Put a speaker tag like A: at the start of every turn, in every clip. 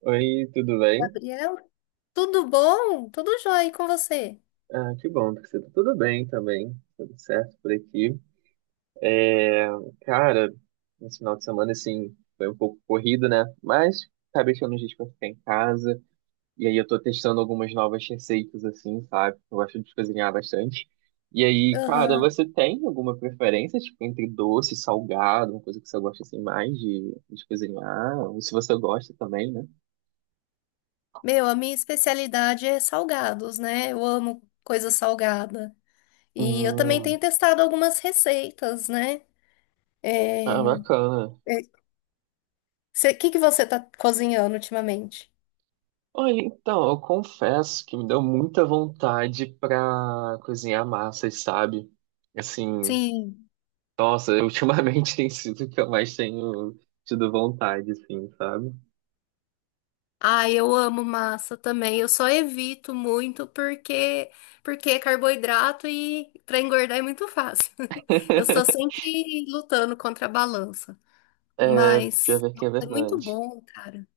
A: Oi, tudo bem?
B: Gabriel, tudo bom? Tudo jóia, e com você?
A: Ah, que bom, porque você tá tudo bem também, tudo certo por aqui. É, cara, esse final de semana, assim, foi um pouco corrido, né? Mas acabei tirando um dia pra ficar em casa, e aí eu tô testando algumas novas receitas, assim, sabe? Eu gosto de cozinhar bastante. E aí, cara,
B: Aham.
A: você tem alguma preferência, tipo, entre doce e salgado, uma coisa que você gosta, assim, mais de cozinhar? Ou se você gosta também, né?
B: Meu, a minha especialidade é salgados, né? Eu amo coisa salgada. E eu também
A: Hum,
B: tenho testado algumas receitas, né?
A: ah,
B: É...
A: bacana.
B: O que que você tá cozinhando ultimamente?
A: Olha, então, eu confesso que me deu muita vontade pra cozinhar massas, sabe? Assim,
B: Sim.
A: nossa, ultimamente tem sido o que eu mais tenho tido vontade, assim, sabe?
B: Ah, eu amo massa também. Eu só evito muito porque é carboidrato e para engordar é muito fácil. Eu estou sempre lutando contra a balança.
A: É, já
B: Mas
A: ver que
B: nossa,
A: é
B: é muito
A: verdade.
B: bom, cara.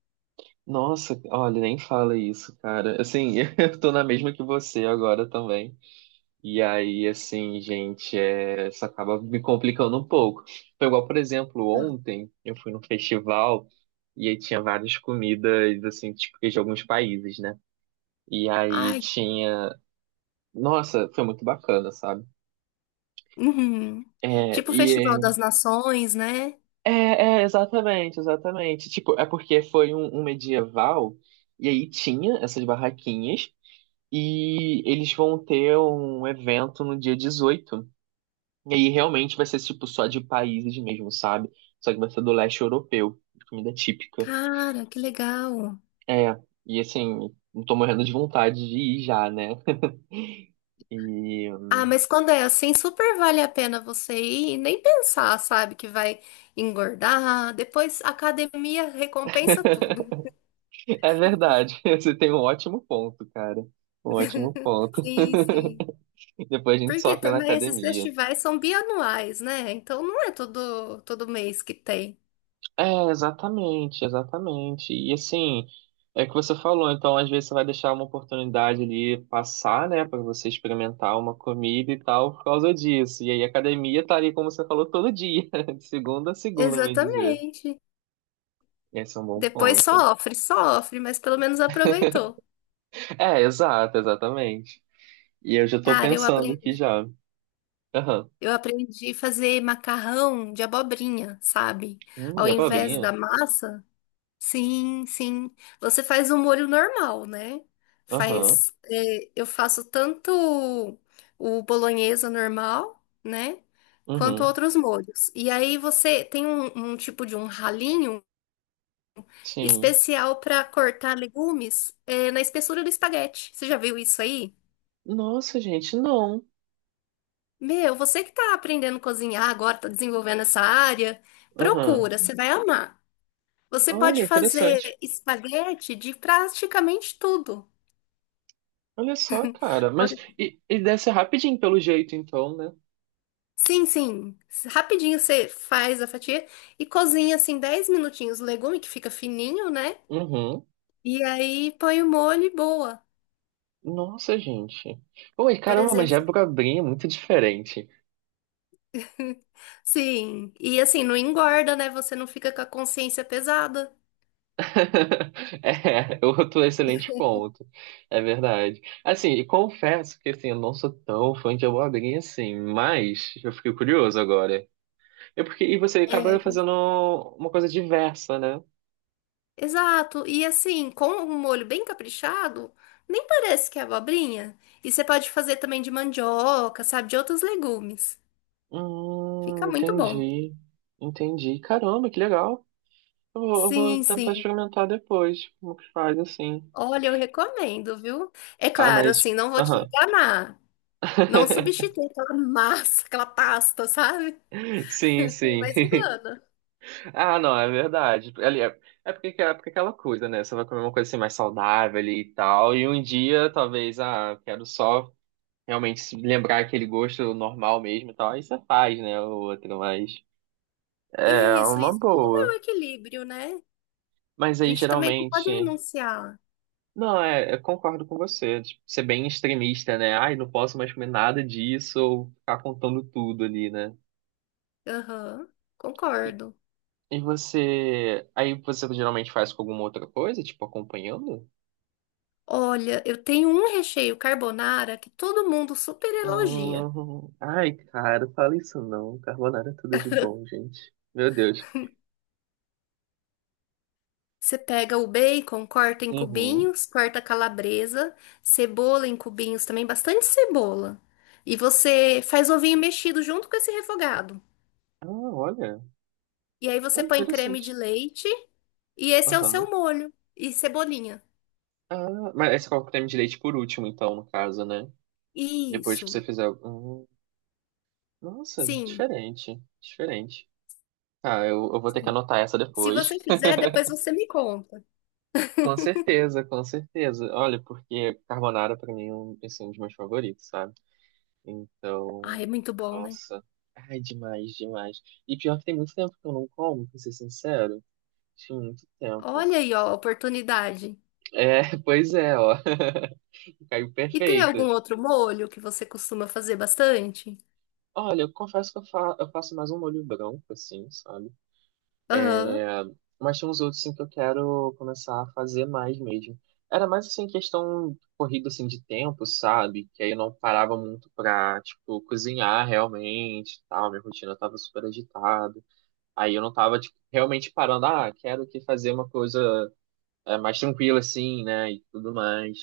A: Nossa, olha, nem fala isso, cara. Assim, eu tô na mesma que você agora também. E aí, assim, gente, isso acaba me complicando um pouco. Foi igual, por exemplo, ontem eu fui num festival e aí tinha várias comidas, assim, típicas de alguns países, né? E aí
B: Ai,
A: tinha. Nossa, foi muito bacana, sabe?
B: uhum.
A: É,
B: Tipo o Festival
A: e
B: das Nações, né?
A: é, exatamente, exatamente. Tipo, é porque foi um medieval e aí tinha essas barraquinhas e eles vão ter um evento no dia 18. E aí realmente vai ser tipo só de países mesmo, sabe? Só que vai ser do leste europeu, comida típica.
B: Cara, que legal.
A: É, e assim, não tô morrendo de vontade de ir já, né? E
B: Ah, mas quando é assim, super vale a pena você ir e nem pensar, sabe, que vai engordar. Depois a academia recompensa tudo.
A: é verdade, você tem um ótimo ponto, cara. Um ótimo ponto.
B: Sim, sim.
A: Depois a gente
B: Porque
A: sofre na
B: também esses
A: academia.
B: festivais são bianuais, né? Então não é todo mês que tem.
A: É, exatamente, exatamente. E assim, é o que você falou, então às vezes você vai deixar uma oportunidade ali passar, né, para você experimentar uma comida e tal por causa disso. E aí a academia tá ali, como você falou, todo dia, de segunda a segunda, bem dizer.
B: Exatamente.
A: Esse é um bom
B: Depois
A: ponto.
B: sofre, sofre, mas pelo menos aproveitou.
A: É, exato, exatamente. E eu já tô
B: Cara, eu
A: pensando aqui
B: aprendi,
A: já. Aham.
B: eu aprendi a fazer macarrão de abobrinha, sabe?
A: Hum,
B: Ao
A: já é
B: invés
A: abobrinha?
B: da massa, sim, sim. Você faz um molho normal, né?
A: Aham.
B: Faz, é, eu faço tanto o bolonhesa normal, né? Quanto
A: Uhum.
B: outros molhos. E aí você tem um tipo de um ralinho
A: Sim.
B: especial para cortar legumes, é, na espessura do espaguete. Você já viu isso aí?
A: Nossa, gente, não.
B: Meu, você que tá aprendendo a cozinhar agora, tá desenvolvendo essa área,
A: Aham.
B: procura, você vai amar. Você
A: Olha,
B: pode fazer
A: interessante.
B: espaguete de praticamente tudo.
A: Olha só, cara.
B: Por-
A: Mas e deve ser rapidinho pelo jeito, então, né?
B: Sim, sim. Rapidinho você faz a fatia e cozinha assim 10 minutinhos o legume que fica fininho, né?
A: Uhum.
B: E aí põe o molho e boa.
A: Nossa, gente. Oi,
B: Por
A: caramba, mas
B: exemplo,
A: Jabrabrim é muito diferente.
B: sim. E assim, não engorda, né? Você não fica com a consciência pesada.
A: É, outro excelente ponto. É verdade. Assim, e confesso que assim, eu não sou tão fã de abobrinha assim, mas eu fiquei curioso agora. É porque e você acaba
B: É,
A: fazendo uma coisa diversa, né?
B: exato. E assim, com um molho bem caprichado, nem parece que é abobrinha. E você pode fazer também de mandioca, sabe, de outros legumes.
A: Hum,
B: Fica muito bom.
A: entendi. Entendi. Caramba, que legal. Eu vou
B: Sim,
A: tentar
B: sim.
A: experimentar depois como que faz assim.
B: Olha, eu recomendo, viu? É
A: Ah,
B: claro,
A: mas.
B: assim, não vou te
A: Aham.
B: enganar. Não substitui aquela massa, aquela pasta, sabe?
A: Sim, sim.
B: Mas engana.
A: Ah, não, é verdade. Ali é porque é aquela coisa, né? Você vai comer uma coisa assim mais saudável ali e tal. E um dia, talvez, ah, quero só realmente se lembrar aquele gosto normal mesmo e tal. Aí você faz, né? O outro, mas. É
B: Isso,
A: uma
B: isso. Tudo é um
A: boa.
B: equilíbrio, né? A
A: Mas aí
B: gente também não
A: geralmente.
B: pode renunciar.
A: Não, eu concordo com você. Tipo, ser bem extremista, né? Ai, não posso mais comer nada disso ou ficar contando tudo ali, né?
B: Aham,
A: E,
B: concordo.
A: e você. Aí você geralmente faz com alguma outra coisa, tipo acompanhando?
B: Olha, eu tenho um recheio carbonara que todo mundo super elogia.
A: Ai, cara, fala isso não. Carbonara é tudo de bom, gente. Meu Deus.
B: Você pega o bacon, corta em
A: Uhum.
B: cubinhos, corta a calabresa, cebola em cubinhos também, bastante cebola. E você faz ovinho mexido junto com esse refogado.
A: Ah, olha.
B: E aí
A: Ah,
B: você põe creme de
A: interessante.
B: leite e esse é o seu
A: Aham.
B: molho e cebolinha.
A: Ah, mas aí você coloca o creme de leite por último, então, no caso, né? Depois que você
B: Isso.
A: fizer. Nossa,
B: Sim.
A: diferente. Diferente. Ah, eu vou ter que
B: Sim.
A: anotar essa
B: Se você
A: depois.
B: fizer, depois você me conta.
A: Com certeza, com certeza. Olha, porque carbonara pra mim é um, assim, um dos meus favoritos, sabe?
B: Ai, é
A: Então,
B: muito bom, né?
A: nossa. Ai, demais, demais. E pior que tem muito tempo que eu não como, pra ser sincero. Tinha muito tempo.
B: Olha aí, ó, a oportunidade.
A: É, pois é, ó. Caiu
B: E tem
A: perfeito.
B: algum outro molho que você costuma fazer bastante?
A: Olha, eu confesso que eu faço mais um molho branco, assim, sabe?
B: Aham.
A: Mas tem uns outros assim, que eu quero começar a fazer mais mesmo. Era mais assim questão corrida assim de tempo, sabe? Que aí eu não parava muito pra, tipo, cozinhar realmente, e tal, minha rotina tava super agitada. Aí eu não tava tipo realmente parando, ah, quero que fazer uma coisa mais tranquila assim, né, e tudo mais.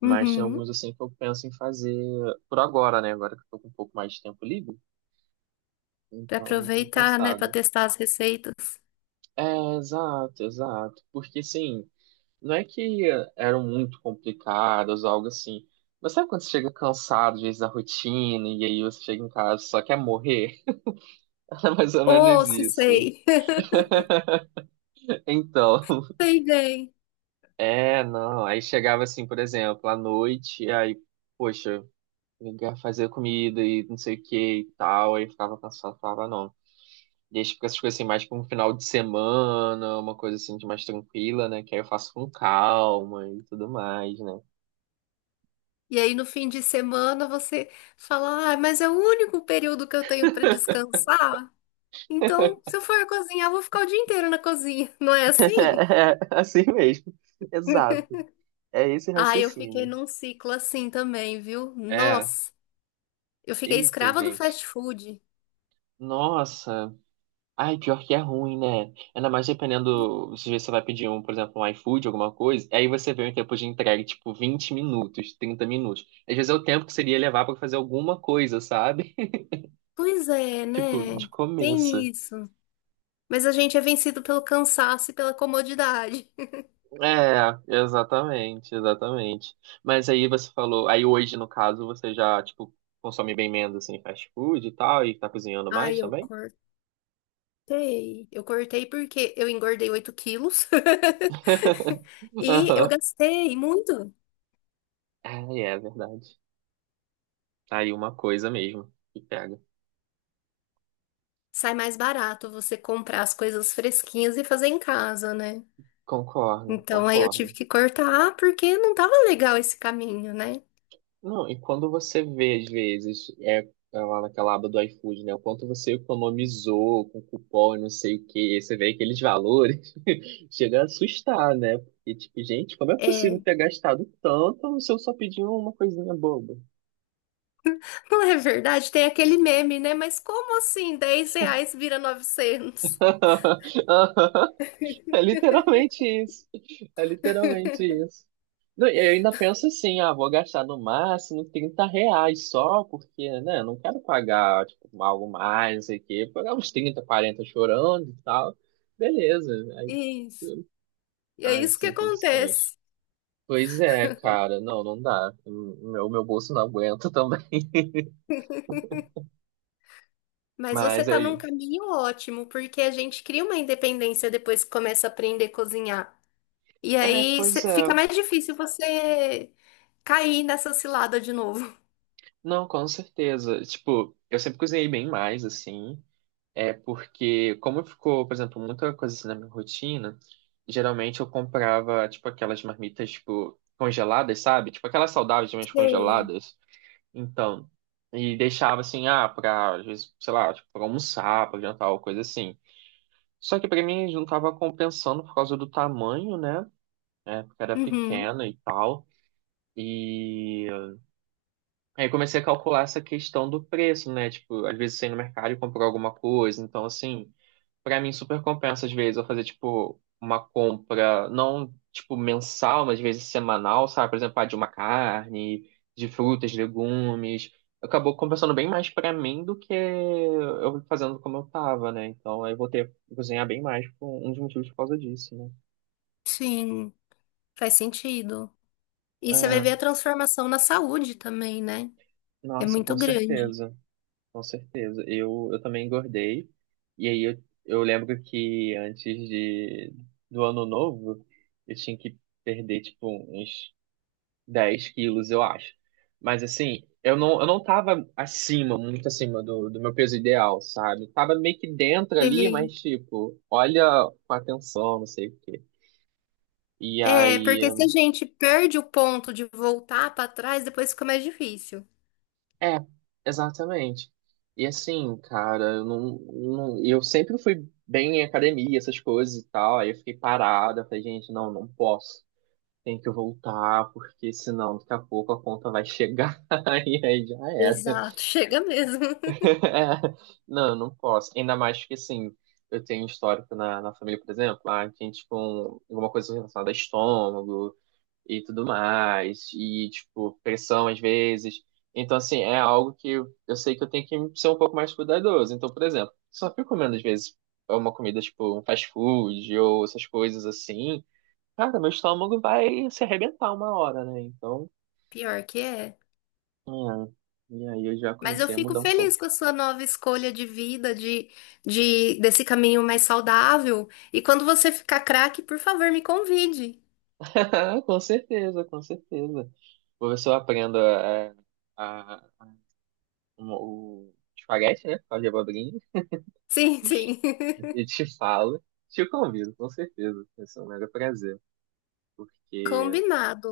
A: Mas tem alguns
B: Uhum.
A: assim que eu penso em fazer por agora, né? Agora que eu tô com um pouco mais de tempo livre,
B: Pra
A: então eu tenho
B: aproveitar, né? Pra
A: pensado.
B: testar as receitas.
A: É, exato, exato. Porque assim, não é que eram muito complicadas, algo assim. Mas sabe quando você chega cansado, às vezes, da rotina, e aí você chega em casa e só quer morrer? Era mais ou
B: Oh,
A: menos
B: se
A: isso.
B: sei.
A: Então,
B: Sei bem.
A: é, não. Aí chegava assim, por exemplo, à noite, e aí, poxa, ligar, fazer comida e não sei o que e tal, aí eu ficava cansado, falava, não. E aí fica essas coisas assim, mais pra um final de semana, uma coisa assim de mais tranquila, né? Que aí eu faço com calma e tudo mais, né?
B: E aí, no fim de semana, você fala: ah, mas é o único período que eu tenho pra descansar. Então, se eu for cozinhar, eu vou ficar o dia inteiro na cozinha. Não é assim?
A: É, assim mesmo. Exato. É esse
B: Ah, eu fiquei
A: raciocínio.
B: num ciclo assim também, viu?
A: É.
B: Nossa, eu fiquei
A: Eita,
B: escrava do
A: gente.
B: fast food.
A: Nossa. Ai, pior que é ruim, né? Ainda mais
B: E-
A: dependendo. Às vezes você vai pedir um, por exemplo, um iFood, alguma coisa. Aí você vê um tempo de entrega, tipo, 20 minutos, 30 minutos. Às vezes é o tempo que seria levar pra fazer alguma coisa, sabe?
B: Pois é,
A: Tipo, de
B: né?
A: começo.
B: Tem isso. Mas a gente é vencido pelo cansaço e pela comodidade.
A: É, exatamente, exatamente. Mas aí você falou. Aí hoje, no caso, você já, tipo, consome bem menos, assim, fast food e tal, e tá cozinhando mais
B: Ai, eu
A: também?
B: cortei. Eu cortei porque eu engordei 8 quilos e eu
A: Aham.
B: gastei muito.
A: Ah, é verdade. Tá aí uma coisa mesmo que pega.
B: Sai mais barato você comprar as coisas fresquinhas e fazer em casa, né?
A: Concordo,
B: Então aí eu tive
A: concordo.
B: que cortar porque não tava legal esse caminho, né?
A: Não, e quando você vê, às vezes, é lá naquela aba do iFood, né? O quanto você economizou com cupom e não sei o quê, você vê aqueles valores, chega a assustar, né? Porque, tipo, gente, como é possível
B: É,
A: ter gastado tanto se eu só pedi uma coisinha boba?
B: não é verdade? Tem aquele meme, né? Mas como assim R$ 10 vira 900?
A: É literalmente isso. É literalmente isso. Não, e eu ainda penso assim, ah, vou gastar no máximo R$ 30 só, porque, né, não quero pagar, tipo, algo mais, não sei o quê. Pagar uns 30, 40 chorando e tal. Beleza. Aí,
B: Isso.
A: tu-
B: E é
A: ai,
B: isso que
A: sem condições.
B: acontece.
A: Pois é, cara, não, não dá. O meu bolso não aguenta também.
B: Mas você
A: Mas
B: está num
A: aí.
B: caminho ótimo, porque a gente cria uma independência depois que começa a aprender a cozinhar. E
A: É,
B: aí
A: pois é.
B: fica mais difícil você cair nessa cilada de novo.
A: Não, com certeza. Tipo, eu sempre cozinhei bem mais, assim. É porque, como ficou, por exemplo, muita coisa assim na minha rotina, geralmente eu comprava, tipo, aquelas marmitas, tipo, congeladas, sabe? Tipo, aquelas saudáveis, mas
B: Sei.
A: congeladas. Então, e deixava assim, ah, pra, às vezes, sei lá, tipo, pra almoçar, pra jantar, ou coisa assim. Só que pra mim não tava compensando por causa do tamanho, né? É, porque era
B: Uhum,
A: pequena e tal. E aí eu comecei a calcular essa questão do preço, né? Tipo, às vezes você ia no mercado e comprou alguma coisa, então assim. Pra mim, super compensa, às vezes, eu fazer, tipo, uma compra, não, tipo, mensal, mas às vezes semanal, sabe? Por exemplo, ah, de uma carne, de frutas, legumes. Acabou compensando bem mais pra mim do que eu fazendo como eu tava, né? Então, aí eu vou ter que cozinhar bem mais por um dos motivos por causa disso, né?
B: sim, faz sentido. E você vai
A: É,
B: ver a transformação na saúde também, né? É
A: nossa,
B: muito
A: com
B: grande.
A: certeza, com certeza. Eu também engordei. E aí, eu lembro que antes do ano novo, eu tinha que perder, tipo, uns 10 quilos, eu acho. Mas assim, eu não tava acima, muito acima do meu peso ideal, sabe? Tava meio que dentro ali,
B: Sei.
A: mas tipo, olha com atenção, não sei o quê. E
B: É,
A: aí,
B: porque se a gente perde o ponto de voltar para trás, depois fica mais difícil.
A: é, exatamente. E assim, cara, eu não, não, eu sempre fui bem em academia, essas coisas e tal. Aí eu fiquei parada, falei, gente, não, não posso. Tem que voltar, porque senão daqui a pouco a conta vai chegar e aí já era.
B: Exato, chega mesmo.
A: Não, eu não posso. Ainda mais que, assim, eu tenho histórico na família, por exemplo, a gente com alguma coisa relacionada a estômago e tudo mais, e, tipo, pressão às vezes. Então, assim, é algo que eu sei que eu tenho que ser um pouco mais cuidadoso. Então, por exemplo, se eu fico comendo, às vezes, uma comida, tipo, um fast food ou essas coisas assim, cara, meu estômago vai se arrebentar uma hora, né? Então,
B: Pior que é.
A: é. E aí eu já
B: Mas eu
A: comecei a
B: fico
A: mudar um pouco.
B: feliz com a sua nova escolha de vida, de desse caminho mais saudável. E quando você ficar craque, por favor, me convide.
A: Ah, com certeza, com certeza. O professor aprenda a, o espaguete, né? Fala de abobrinha
B: Sim, sim.
A: e te fala. Te convido, com certeza. Vai ser um mega prazer, porque
B: Combinado.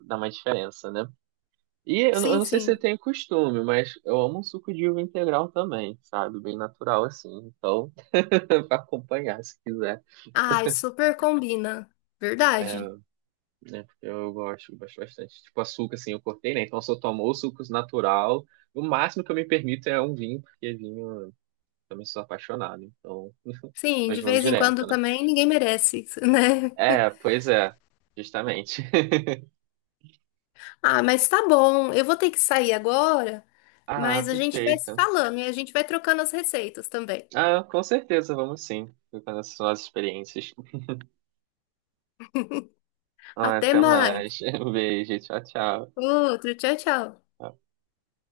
A: dá uma diferença, né? E eu
B: Sim,
A: não sei se você
B: sim.
A: tem costume, mas eu amo um suco de uva integral também, sabe? Bem natural assim. Então, pra acompanhar, se quiser.
B: Ai, super combina.
A: É,
B: Verdade.
A: né? Porque eu gosto, gosto bastante. Tipo, açúcar, assim, eu cortei, né? Então, eu só tomo o suco natural. O máximo que eu me permito é um vinho, porque vinho também sou apaixonado. Então,
B: Sim, de
A: mas não
B: vez em quando
A: direto, né?
B: também ninguém merece, né?
A: É, pois é, justamente.
B: Ah, mas tá bom. Eu vou ter que sair agora,
A: Ah,
B: mas a gente vai se
A: perfeito.
B: falando e a gente vai trocando as receitas também.
A: Ah, com certeza, vamos sim. Ficando essas nossas experiências. Ah,
B: Até
A: até
B: mais.
A: mais. Um beijo, tchau, tchau.
B: Outro, tchau, tchau.